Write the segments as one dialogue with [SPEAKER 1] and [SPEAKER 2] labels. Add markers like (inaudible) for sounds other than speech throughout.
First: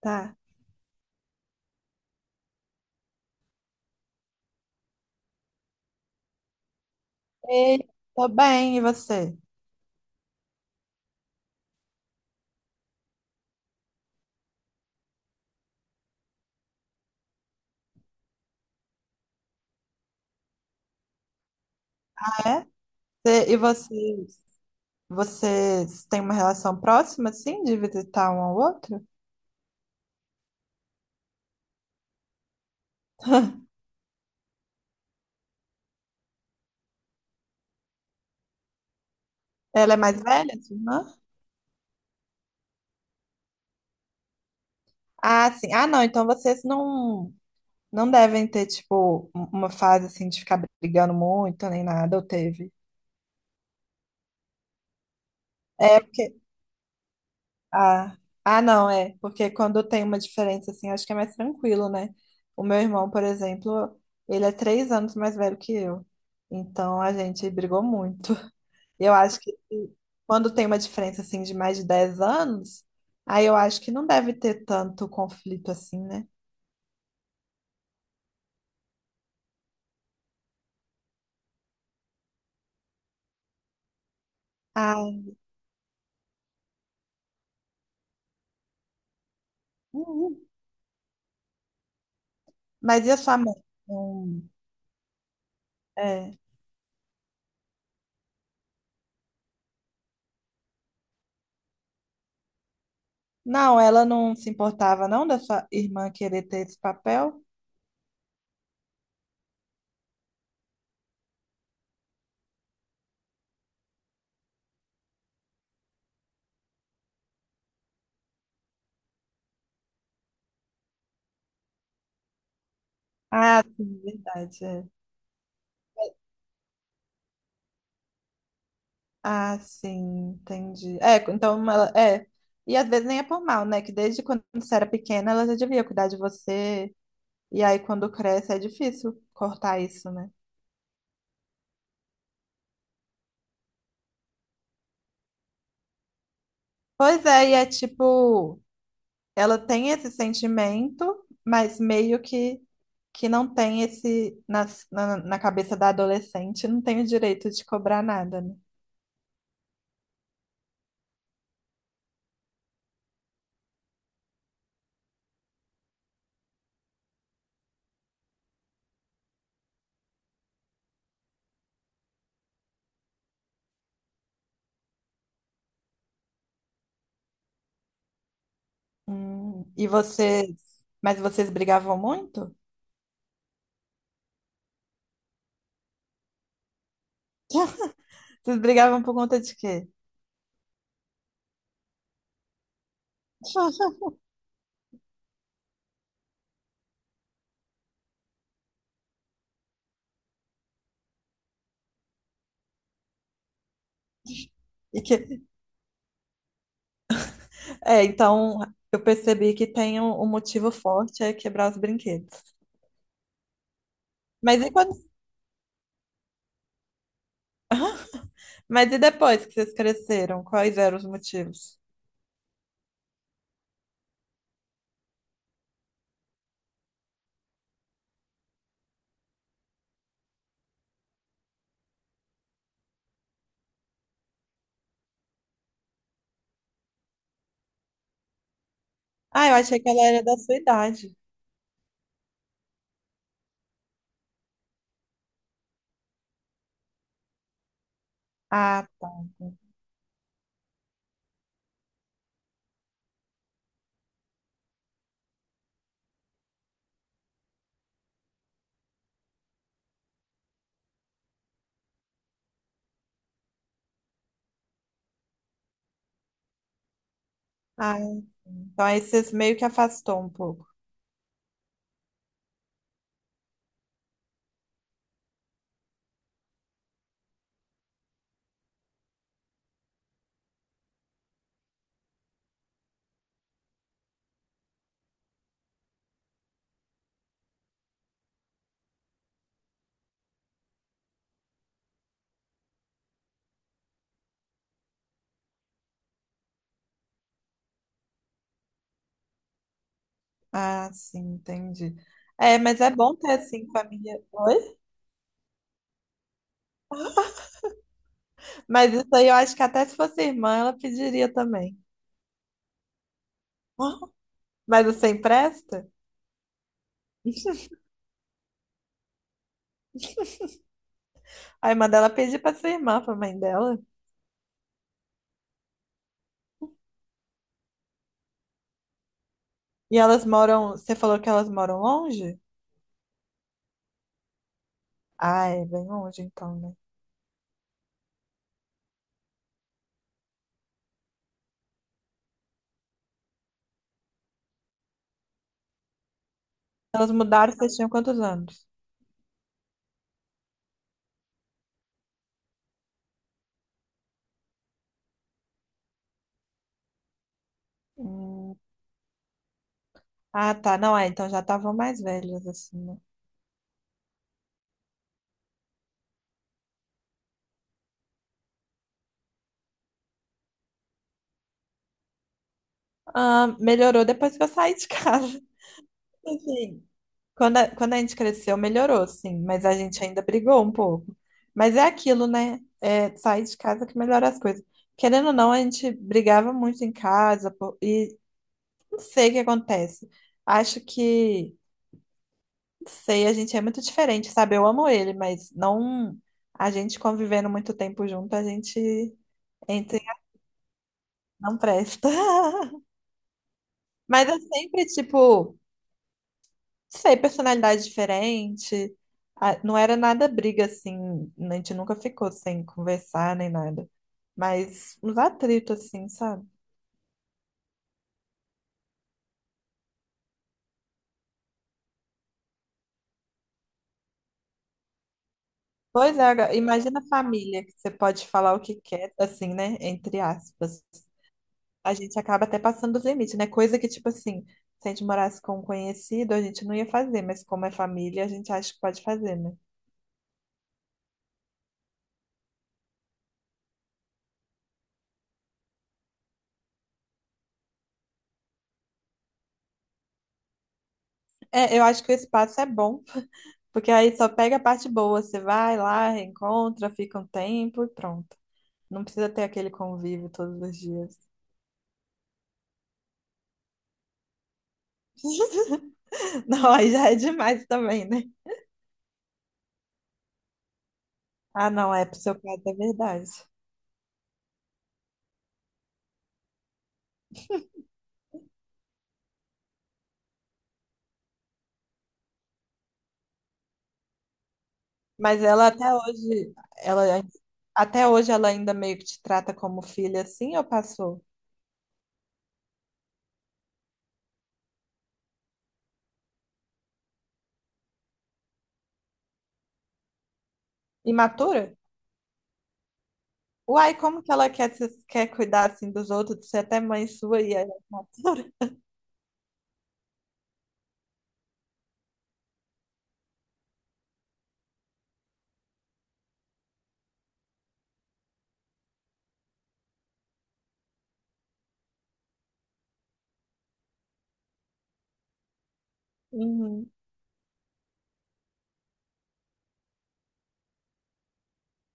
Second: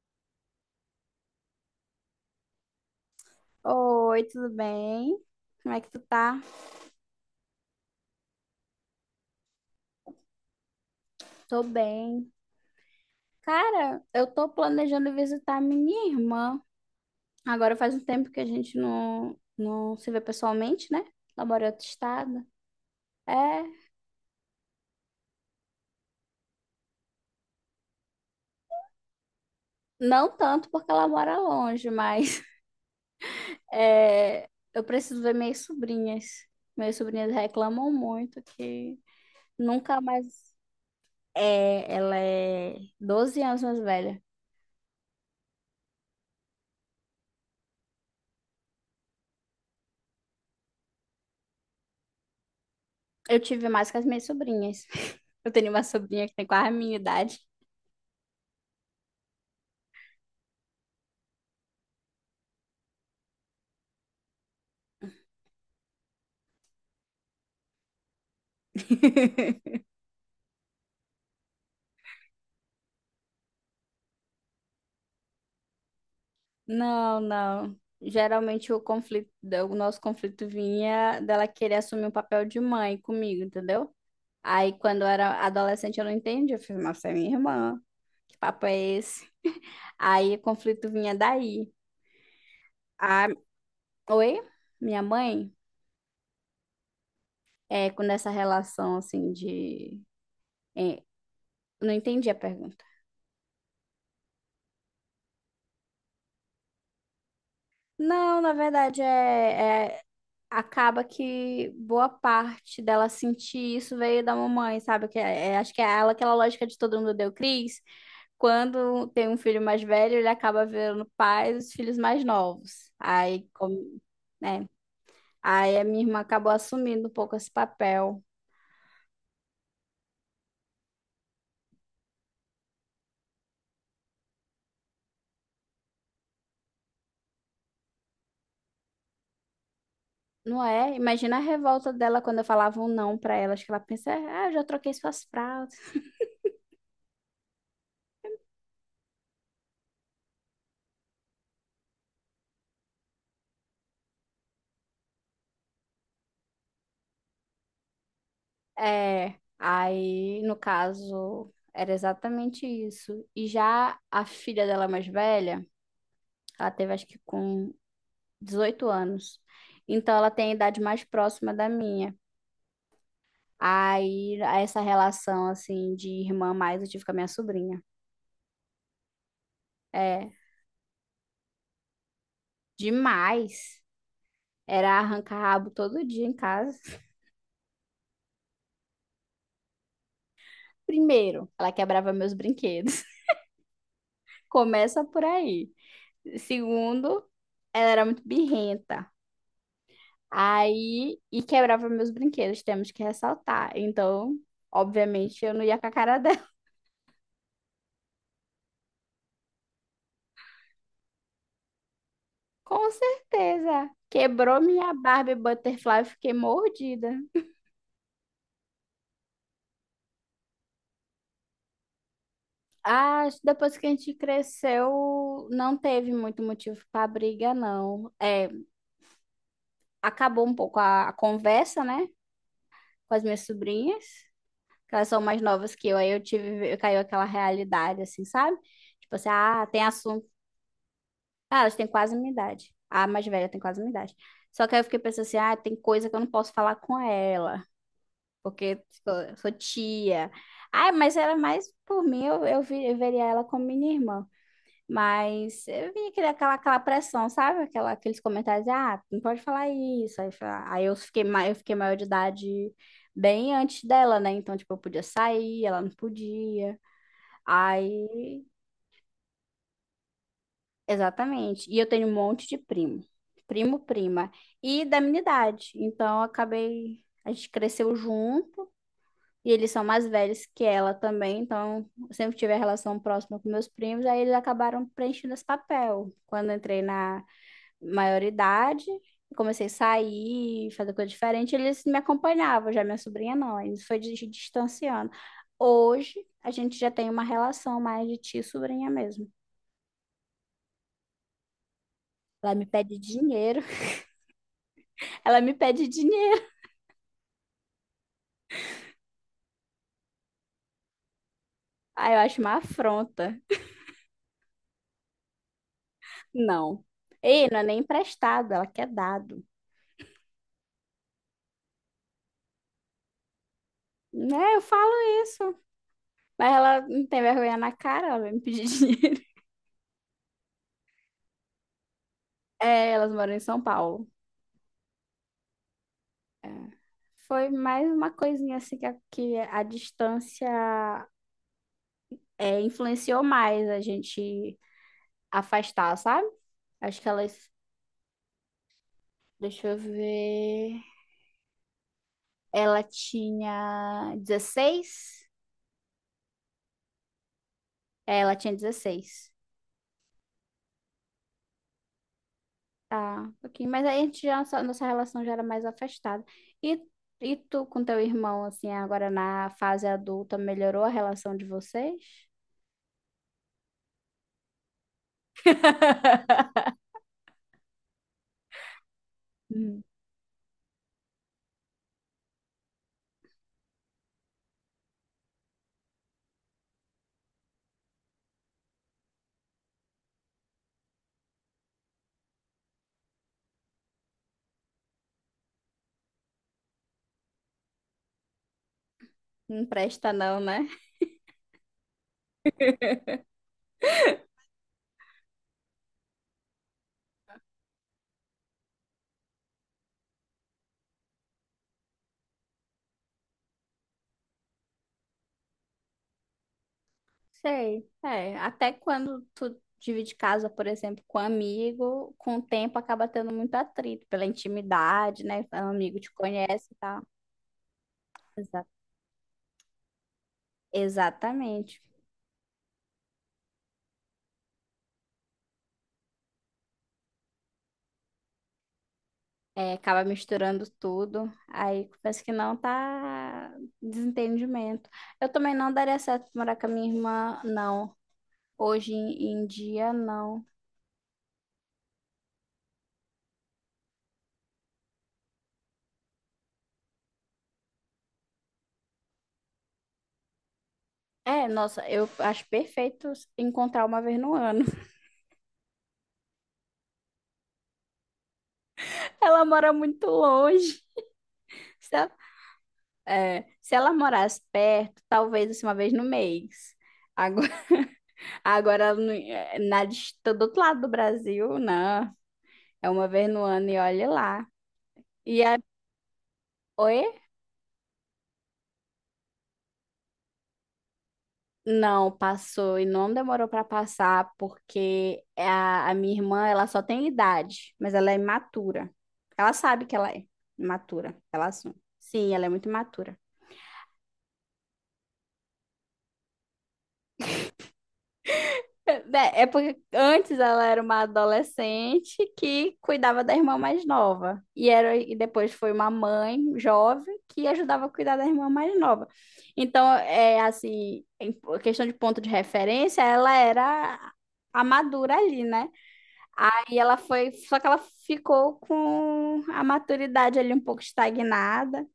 [SPEAKER 1] Tá.
[SPEAKER 2] Oi, tudo bem? Como é que tu tá?
[SPEAKER 1] Ei, tô bem, e você?
[SPEAKER 2] Tô bem. Cara, eu tô planejando visitar minha irmã. Agora faz um tempo que a gente não se vê pessoalmente, né? Ela mora em outro estado.
[SPEAKER 1] É?
[SPEAKER 2] É,
[SPEAKER 1] E vocês, têm uma relação próxima, assim, de visitar um ao outro?
[SPEAKER 2] não tanto porque ela mora longe, mas (laughs) é, eu preciso ver minhas sobrinhas. Minhas sobrinhas reclamam muito que
[SPEAKER 1] Ela é
[SPEAKER 2] nunca
[SPEAKER 1] mais
[SPEAKER 2] mais.
[SPEAKER 1] velha, sua irmã?
[SPEAKER 2] É, ela é 12 anos mais velha.
[SPEAKER 1] Ah, sim. Ah, não, então vocês não devem ter, tipo, uma fase, assim, de ficar brigando muito, nem nada, ou teve?
[SPEAKER 2] Eu tive mais com as minhas sobrinhas. (laughs) Eu tenho uma
[SPEAKER 1] É,
[SPEAKER 2] sobrinha que
[SPEAKER 1] porque...
[SPEAKER 2] tem quase a minha idade.
[SPEAKER 1] Ah, ah, não, é. Porque quando tem uma diferença, assim, acho que é mais tranquilo, né? O meu irmão, por exemplo, ele é três anos mais velho que eu. Então, a gente brigou muito. Eu acho que
[SPEAKER 2] (laughs)
[SPEAKER 1] quando tem uma diferença assim de mais de 10 anos, aí eu acho que não deve ter tanto conflito assim, né?
[SPEAKER 2] Não, não. Geralmente o nosso conflito vinha dela querer assumir um papel de mãe comigo, entendeu? Aí quando eu
[SPEAKER 1] Ah,
[SPEAKER 2] era adolescente eu não entendi, eu fiz, mas você é minha irmã, que papo é esse? Aí o
[SPEAKER 1] uhum.
[SPEAKER 2] conflito vinha daí.
[SPEAKER 1] Mas e a
[SPEAKER 2] A,
[SPEAKER 1] sua mãe?
[SPEAKER 2] Oi,
[SPEAKER 1] Não,
[SPEAKER 2] minha mãe,
[SPEAKER 1] é.
[SPEAKER 2] é com essa relação assim de é, não entendi a pergunta.
[SPEAKER 1] Não, ela não se importava não da sua irmã querer ter esse papel?
[SPEAKER 2] Não, na verdade acaba que boa parte dela sentir isso veio da mamãe, sabe? Que acho que é ela, aquela lógica de todo mundo deu Cris. Quando tem um filho mais velho, ele acaba vendo pais os filhos mais novos. Aí,
[SPEAKER 1] Ah, sim,
[SPEAKER 2] como,
[SPEAKER 1] verdade.
[SPEAKER 2] né?
[SPEAKER 1] É.
[SPEAKER 2] Aí a minha irmã acabou assumindo um pouco esse papel.
[SPEAKER 1] Ah, sim, entendi. É, então ela, é. E às vezes nem é por mal, né? Que desde quando você era pequena ela já devia cuidar de você. E aí quando cresce é difícil cortar isso, né?
[SPEAKER 2] Não é? Imagina a revolta dela quando eu falava um não pra ela. Acho que ela pensa, ah, eu já troquei suas fraldas. (laughs)
[SPEAKER 1] Pois é, e é tipo, ela tem esse sentimento, mas meio que não tem esse, na cabeça da adolescente, não tem o direito de cobrar nada, né?
[SPEAKER 2] É, aí no caso era exatamente isso. E já a filha dela mais velha ela teve, acho que com 18 anos. Então, ela tem a idade mais próxima da minha. Aí, essa relação, assim, de irmã mais, eu tive com a minha sobrinha.
[SPEAKER 1] E
[SPEAKER 2] É,
[SPEAKER 1] vocês, mas vocês brigavam muito?
[SPEAKER 2] demais. Era arrancar rabo todo dia em casa. (laughs)
[SPEAKER 1] Vocês brigavam por conta de quê?
[SPEAKER 2] Primeiro, ela quebrava meus brinquedos.
[SPEAKER 1] (laughs)
[SPEAKER 2] (laughs) Começa por aí. Segundo, ela era muito birrenta. Aí, e quebrava meus brinquedos, temos que ressaltar. Então,
[SPEAKER 1] E que,
[SPEAKER 2] obviamente, eu não ia com a cara.
[SPEAKER 1] é, então eu percebi que tem um, um motivo forte é quebrar os brinquedos.
[SPEAKER 2] Com certeza. Quebrou
[SPEAKER 1] Mas e
[SPEAKER 2] minha
[SPEAKER 1] quando,
[SPEAKER 2] Barbie Butterfly, eu fiquei mordida.
[SPEAKER 1] mas e depois que vocês cresceram, quais eram os motivos?
[SPEAKER 2] Ah, acho que depois que a gente cresceu, não teve muito motivo para briga, não. É, acabou um pouco a conversa, né, com as minhas sobrinhas, que elas são mais novas que eu, aí eu caiu aquela realidade, assim, sabe? Tipo assim,
[SPEAKER 1] Ah, eu
[SPEAKER 2] ah,
[SPEAKER 1] achei
[SPEAKER 2] tem
[SPEAKER 1] que ela era
[SPEAKER 2] assunto.
[SPEAKER 1] da sua idade.
[SPEAKER 2] Ah, elas têm quase minha idade. A mais velha tem quase minha idade. Só que aí eu fiquei pensando assim, ah, tem coisa que eu não posso falar com ela, porque
[SPEAKER 1] Ah,
[SPEAKER 2] sou tia. Ai, mas era mais por mim, eu veria ela como minha irmã. Mas eu vinha aquela pressão, sabe? Aqueles comentários, ah, não pode falar isso. Aí, eu fiquei, eu fiquei maior de idade bem antes dela, né? Então, tipo, eu podia sair, ela não podia.
[SPEAKER 1] ah, sim,
[SPEAKER 2] Aí,
[SPEAKER 1] então aí você meio que afastou um pouco.
[SPEAKER 2] exatamente. E eu tenho um monte de primo. Primo, prima. E da minha idade. Então, eu acabei, a gente cresceu junto. E eles são mais velhos que ela também, então eu sempre tive a relação próxima com meus primos, aí eles acabaram preenchendo esse papel. Quando eu entrei na maioridade, comecei a sair, fazer coisa diferente, eles me acompanhavam, já minha sobrinha não, eles foi se distanciando. Hoje a gente já tem uma relação mais de tia e sobrinha mesmo.
[SPEAKER 1] Ah, sim, entendi.
[SPEAKER 2] Ela
[SPEAKER 1] É,
[SPEAKER 2] me
[SPEAKER 1] mas é
[SPEAKER 2] pede
[SPEAKER 1] bom ter
[SPEAKER 2] dinheiro,
[SPEAKER 1] assim família. Oi?
[SPEAKER 2] (laughs) ela me pede dinheiro.
[SPEAKER 1] Mas isso aí eu acho que até se fosse irmã, ela pediria também.
[SPEAKER 2] Aí eu acho uma afronta.
[SPEAKER 1] Mas você empresta?
[SPEAKER 2] Não. Ei, não é
[SPEAKER 1] (laughs)
[SPEAKER 2] nem emprestado, ela quer dado.
[SPEAKER 1] Aí manda ela pedir pra sua irmã, pra mãe dela.
[SPEAKER 2] Né, eu falo isso. Mas ela não tem vergonha na cara, ela vai me pedir (laughs) dinheiro.
[SPEAKER 1] E elas moram. Você falou que elas moram longe?
[SPEAKER 2] É, elas moram em São Paulo.
[SPEAKER 1] Ah, é bem longe então, né?
[SPEAKER 2] Foi mais uma coisinha assim que a distância, influenciou mais a gente afastar, sabe? Acho que
[SPEAKER 1] Elas
[SPEAKER 2] elas.
[SPEAKER 1] mudaram, vocês tinham quantos anos?
[SPEAKER 2] Deixa eu ver. Ela tinha 16? É, ela tinha
[SPEAKER 1] Hum,
[SPEAKER 2] 16.
[SPEAKER 1] Ah, tá. Não, é, então já estavam mais velhas, assim, né?
[SPEAKER 2] Tá, um pouquinho. Mas aí a gente já, nossa, nossa relação já era mais afastada. E, e tu com teu irmão, assim, agora na fase adulta, melhorou a relação de vocês?
[SPEAKER 1] Ah, melhorou depois que eu saí de casa.
[SPEAKER 2] (laughs)
[SPEAKER 1] (laughs) Assim, quando quando a gente cresceu, melhorou, sim, mas a
[SPEAKER 2] Hum.
[SPEAKER 1] gente ainda brigou um pouco. Mas é aquilo, né? É sair de casa que melhora as coisas. Querendo ou não, a gente brigava muito em casa, pô, e não sei o que acontece. Acho que, não sei, a gente é muito diferente, sabe? Eu amo ele, mas não. A gente convivendo muito tempo junto, a gente
[SPEAKER 2] Não
[SPEAKER 1] entra em
[SPEAKER 2] presta não, né?
[SPEAKER 1] não presta. (laughs) Mas eu sempre, tipo, sei, personalidade diferente. Ah, não era nada briga assim, a gente nunca ficou sem conversar nem nada. Mas uns atritos assim, sabe?
[SPEAKER 2] Sei. É, até quando tu divide casa, por exemplo, com um amigo, com o tempo acaba tendo muito atrito pela intimidade, né? O amigo te
[SPEAKER 1] Pois é, agora,
[SPEAKER 2] conhece e
[SPEAKER 1] imagina
[SPEAKER 2] tal.
[SPEAKER 1] a família, que você pode falar o
[SPEAKER 2] Exa-
[SPEAKER 1] que quer, assim, né? Entre aspas.
[SPEAKER 2] Exatamente.
[SPEAKER 1] A gente acaba até passando dos limites, né? Coisa que, tipo assim, se a gente morasse com um conhecido, a gente não ia fazer, mas como é família, a gente acha que pode fazer, né?
[SPEAKER 2] É, acaba misturando tudo. Aí parece que não tá desentendimento. Eu também não daria certo morar com a minha irmã, não. Hoje em dia, não.
[SPEAKER 1] É, eu acho que o espaço é bom, porque aí só pega a parte boa, você vai lá, reencontra, fica um tempo e pronto. Não precisa ter aquele convívio todos os dias.
[SPEAKER 2] É, nossa, eu acho perfeito encontrar uma vez no ano.
[SPEAKER 1] (laughs) Não, aí já é demais também, né?
[SPEAKER 2] (laughs) Ela mora muito longe.
[SPEAKER 1] Ah, não,
[SPEAKER 2] Se
[SPEAKER 1] é
[SPEAKER 2] ela,
[SPEAKER 1] psicopata, é verdade.
[SPEAKER 2] se ela morasse perto, talvez assim, uma vez no mês. Agora, (laughs) agora ela não- é, na, dist- do outro lado do Brasil, não. É uma vez no ano e olha lá. E
[SPEAKER 1] Mas
[SPEAKER 2] a,
[SPEAKER 1] ela até hoje, ela
[SPEAKER 2] oi?
[SPEAKER 1] até hoje ela ainda meio que te trata como filha assim, ou passou?
[SPEAKER 2] Não, passou e não demorou para passar, porque a minha irmã, ela só tem idade, mas ela é imatura. Ela sabe que ela é imatura, ela
[SPEAKER 1] Imatura?
[SPEAKER 2] assume. Sim, ela é muito imatura.
[SPEAKER 1] Uai, como que ela quer, quer cuidar assim dos outros, ser até mãe sua e aí... ela mata?
[SPEAKER 2] Porque antes ela era uma adolescente que cuidava da irmã mais nova. E depois foi uma mãe jovem que ajudava a cuidar da irmã mais nova. Então, é assim, questão de ponto de referência, ela era a madura ali, né? Aí
[SPEAKER 1] Uhum.
[SPEAKER 2] ela foi, só que ela ficou com a maturidade ali um pouco estagnada.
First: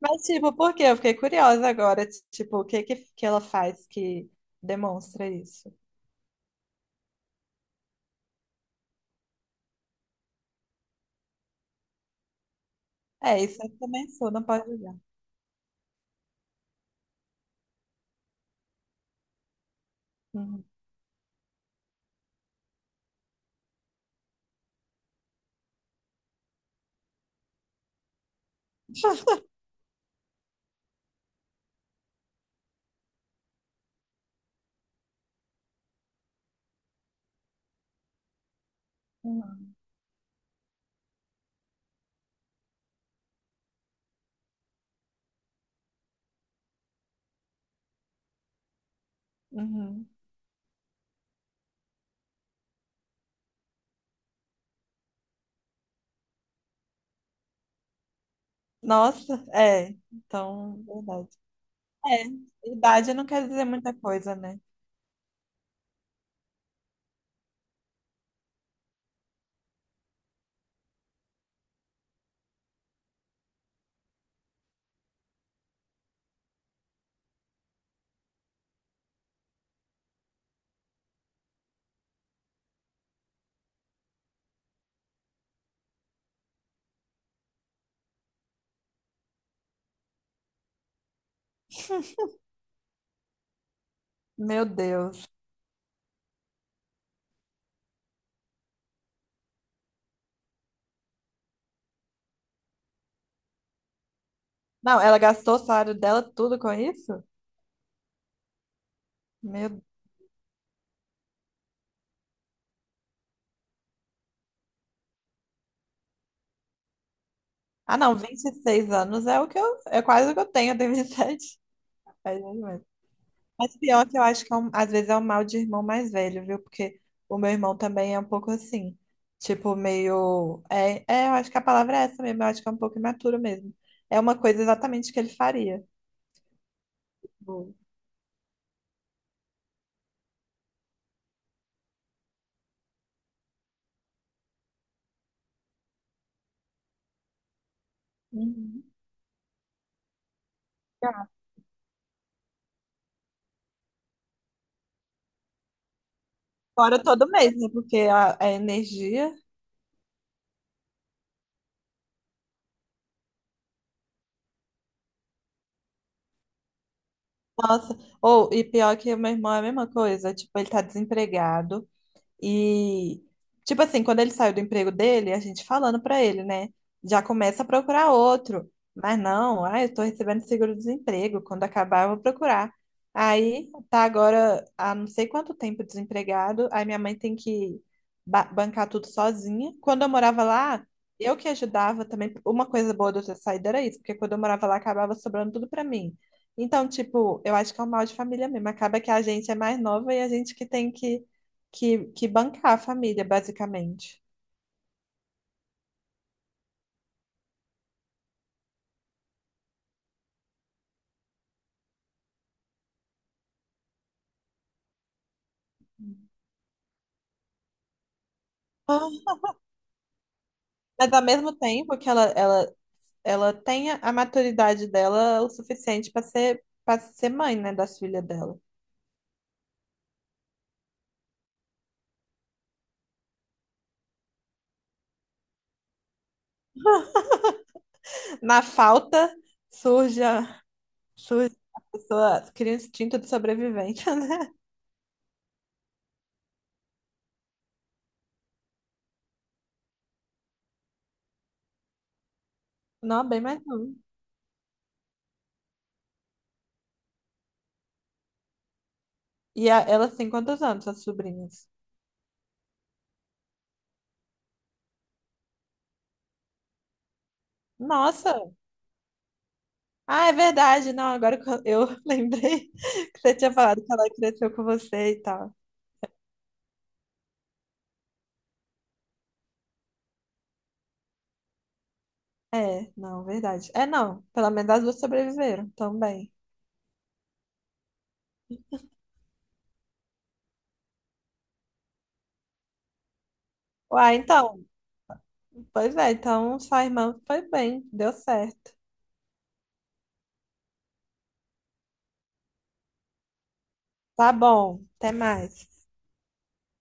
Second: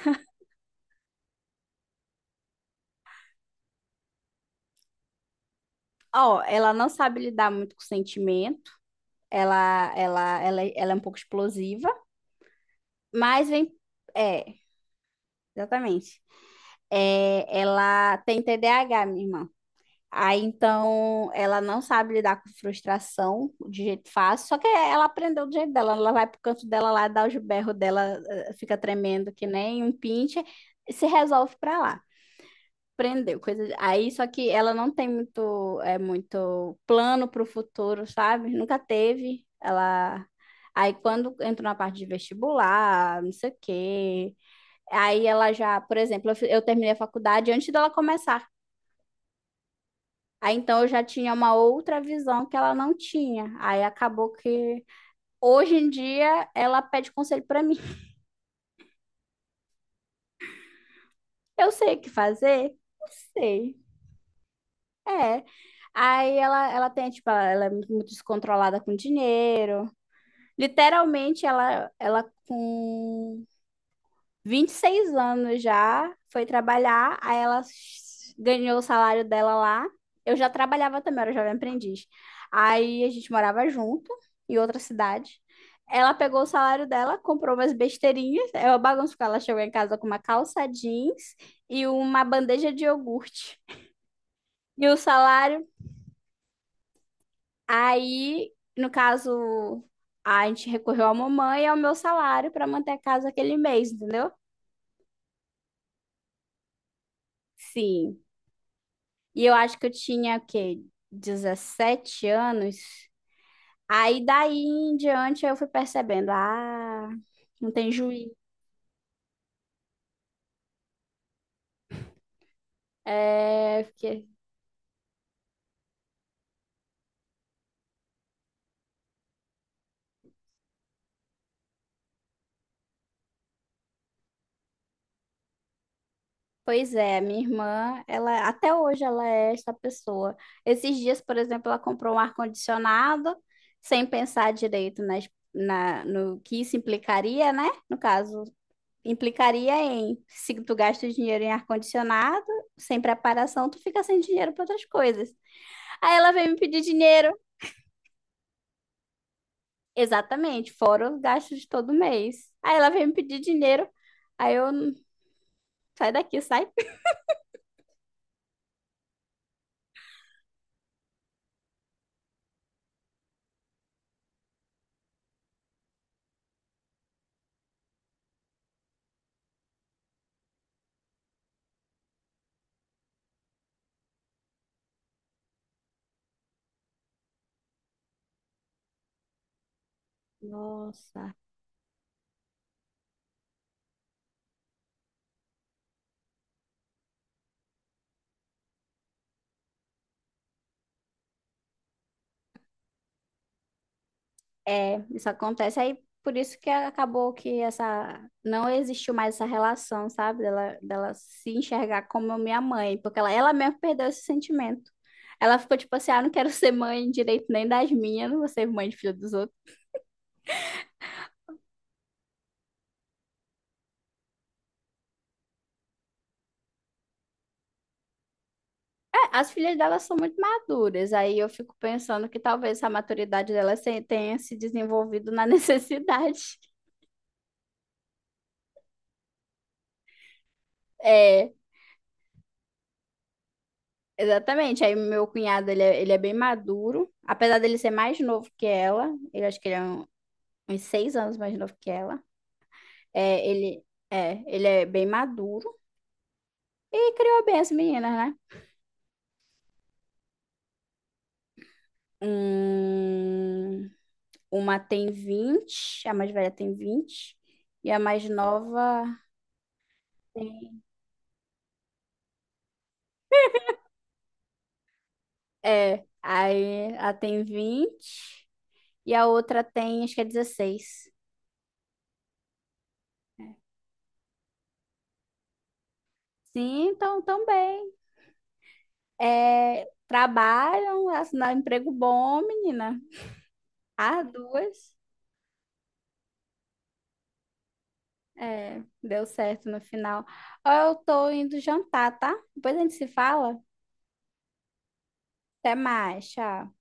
[SPEAKER 1] Mas tipo, por quê? Eu fiquei curiosa agora, tipo, o que que ela faz que demonstra isso?
[SPEAKER 2] Ó, ela não sabe lidar muito com sentimento. Ela é um pouco explosiva,
[SPEAKER 1] É,
[SPEAKER 2] mas
[SPEAKER 1] isso
[SPEAKER 2] vem
[SPEAKER 1] eu também sou, não
[SPEAKER 2] é,
[SPEAKER 1] pode julgar.
[SPEAKER 2] exatamente. É, ela tem TDAH minha irmã. Aí
[SPEAKER 1] Uhum.
[SPEAKER 2] então ela não sabe lidar com frustração de jeito fácil, só que ela aprendeu do jeito dela. Ela vai pro canto dela lá, dá os berros dela, fica tremendo
[SPEAKER 1] (laughs)
[SPEAKER 2] que nem um pinche, e se resolve pra lá. Aprendeu coisa. Aí só que ela não tem muito, é muito plano pro futuro, sabe? Nunca teve.
[SPEAKER 1] Uhum.
[SPEAKER 2] Ela. Aí quando entrou na parte de vestibular, não sei o quê, aí ela já, por exemplo, eu terminei a faculdade antes dela começar.
[SPEAKER 1] Uhum.
[SPEAKER 2] Aí então eu já tinha uma outra visão que ela não tinha. Aí acabou que hoje em dia ela pede conselho pra mim. (laughs)
[SPEAKER 1] Nossa, é. Então, verdade.
[SPEAKER 2] Eu sei o que fazer?
[SPEAKER 1] É,
[SPEAKER 2] Não
[SPEAKER 1] idade não quer dizer
[SPEAKER 2] sei.
[SPEAKER 1] muita coisa, né?
[SPEAKER 2] É. Aí ela tem, tipo, ela é muito descontrolada com dinheiro. Literalmente, ela com 26 anos já, foi trabalhar, aí ela ganhou o salário dela lá. Eu já trabalhava também, era jovem aprendiz. Aí a gente morava junto, em outra cidade. Ela pegou o salário dela, comprou umas besteirinhas. É uma bagunça, porque ela chegou em casa com uma calça jeans e uma bandeja de iogurte.
[SPEAKER 1] Meu
[SPEAKER 2] E o
[SPEAKER 1] Deus.
[SPEAKER 2] salário, aí, no caso, a gente recorreu à mamãe e ao meu salário para manter a casa aquele mês, entendeu?
[SPEAKER 1] Não, ela gastou o salário dela tudo com isso?
[SPEAKER 2] Sim. E eu acho
[SPEAKER 1] Meu...
[SPEAKER 2] que eu tinha, o quê? 17 anos. Aí daí em diante eu fui percebendo, ah, não tem
[SPEAKER 1] Ah, não,
[SPEAKER 2] juiz.
[SPEAKER 1] vinte e seis anos é o que eu, é quase o que eu tenho 27. É é isso mesmo. Mas
[SPEAKER 2] É,
[SPEAKER 1] pior que eu
[SPEAKER 2] porque...
[SPEAKER 1] acho que é às vezes é um mal de irmão mais velho, viu? Porque o meu irmão também é um pouco assim, tipo, meio. É, eu acho que a palavra é essa mesmo, eu acho que é um pouco imaturo mesmo. É uma coisa exatamente que ele faria.
[SPEAKER 2] Pois é, a minha
[SPEAKER 1] Boa.
[SPEAKER 2] irmã, ela até hoje ela é essa pessoa. Esses dias, por exemplo, ela comprou um ar-condicionado sem pensar direito no que isso implicaria, né? No caso,
[SPEAKER 1] Uhum.
[SPEAKER 2] implicaria em se tu gasta o dinheiro em ar-condicionado, sem preparação, tu fica sem dinheiro para outras coisas. Aí ela veio me pedir
[SPEAKER 1] Agora todo
[SPEAKER 2] dinheiro.
[SPEAKER 1] mês, né? Porque a energia.
[SPEAKER 2] Exatamente, fora os gastos de todo mês. Aí ela veio me pedir dinheiro. Aí eu, sai daqui, sai.
[SPEAKER 1] Nossa. Ou, e pior que o meu irmão é a mesma coisa. Tipo, ele tá desempregado. E, tipo assim, quando ele saiu do emprego dele, a gente falando pra ele, né? Já começa a procurar outro. Mas não, ah, eu tô recebendo seguro-desemprego. Quando acabar, eu vou procurar. Aí tá agora há não sei quanto tempo desempregado. Aí minha mãe tem que bancar tudo sozinha. Quando eu morava lá,
[SPEAKER 2] Nossa.
[SPEAKER 1] eu que ajudava também. Uma coisa boa de eu ter saído era isso, porque quando eu morava lá, acabava sobrando tudo pra mim. Então, tipo, eu acho que é um mal de família mesmo. Acaba que a gente é mais nova e a gente que tem que que bancar a família, basicamente.
[SPEAKER 2] É, isso acontece. Aí por isso que acabou que essa, não existiu mais essa relação, sabe? Dela se enxergar como minha mãe, porque ela mesma perdeu esse sentimento. Ela ficou tipo assim, ah, não quero ser mãe direito nem das minhas, não vou ser mãe de filho
[SPEAKER 1] Ah,
[SPEAKER 2] dos outros.
[SPEAKER 1] mas ao mesmo tempo que ela ela tenha a maturidade dela o suficiente para ser mãe, né, das filhas dela.
[SPEAKER 2] É, as filhas delas são muito maduras, aí eu fico pensando que talvez a maturidade delas tenha se desenvolvido na (laughs) necessidade.
[SPEAKER 1] Na falta, surge a,
[SPEAKER 2] É,
[SPEAKER 1] surge a pessoa, cria um instinto de sobrevivência, (laughs) né?
[SPEAKER 2] exatamente. Aí meu cunhado, ele é bem maduro, apesar dele ser mais novo que ela, ele acho que ele é uns 6 anos mais novo que ela.
[SPEAKER 1] Não, bem
[SPEAKER 2] É,
[SPEAKER 1] mais
[SPEAKER 2] ele
[SPEAKER 1] não.
[SPEAKER 2] é, ele é bem maduro e criou bem as meninas, né?
[SPEAKER 1] Elas têm quantos anos, as sobrinhas?
[SPEAKER 2] Hum, uma tem 20 a mais velha tem 20 e a mais
[SPEAKER 1] Nossa!
[SPEAKER 2] nova.
[SPEAKER 1] Ah, é verdade, não, agora que eu (laughs) lembrei que você tinha falado que ela cresceu com você e tal.
[SPEAKER 2] É, aí a tem 20 e a outra tem, acho que é 16.
[SPEAKER 1] É, não, verdade. É, não. Pelo menos as duas sobreviveram também.
[SPEAKER 2] Sim, então também. É, trabalham, assinaram emprego bom, menina.
[SPEAKER 1] Uai,
[SPEAKER 2] As
[SPEAKER 1] então.
[SPEAKER 2] duas.
[SPEAKER 1] Pois é, então sua irmã foi bem, deu certo.
[SPEAKER 2] É, deu certo no final. Ó, eu tô indo jantar, tá? Depois a gente se fala.
[SPEAKER 1] Tá bom, até
[SPEAKER 2] Até
[SPEAKER 1] mais.
[SPEAKER 2] mais, tchau.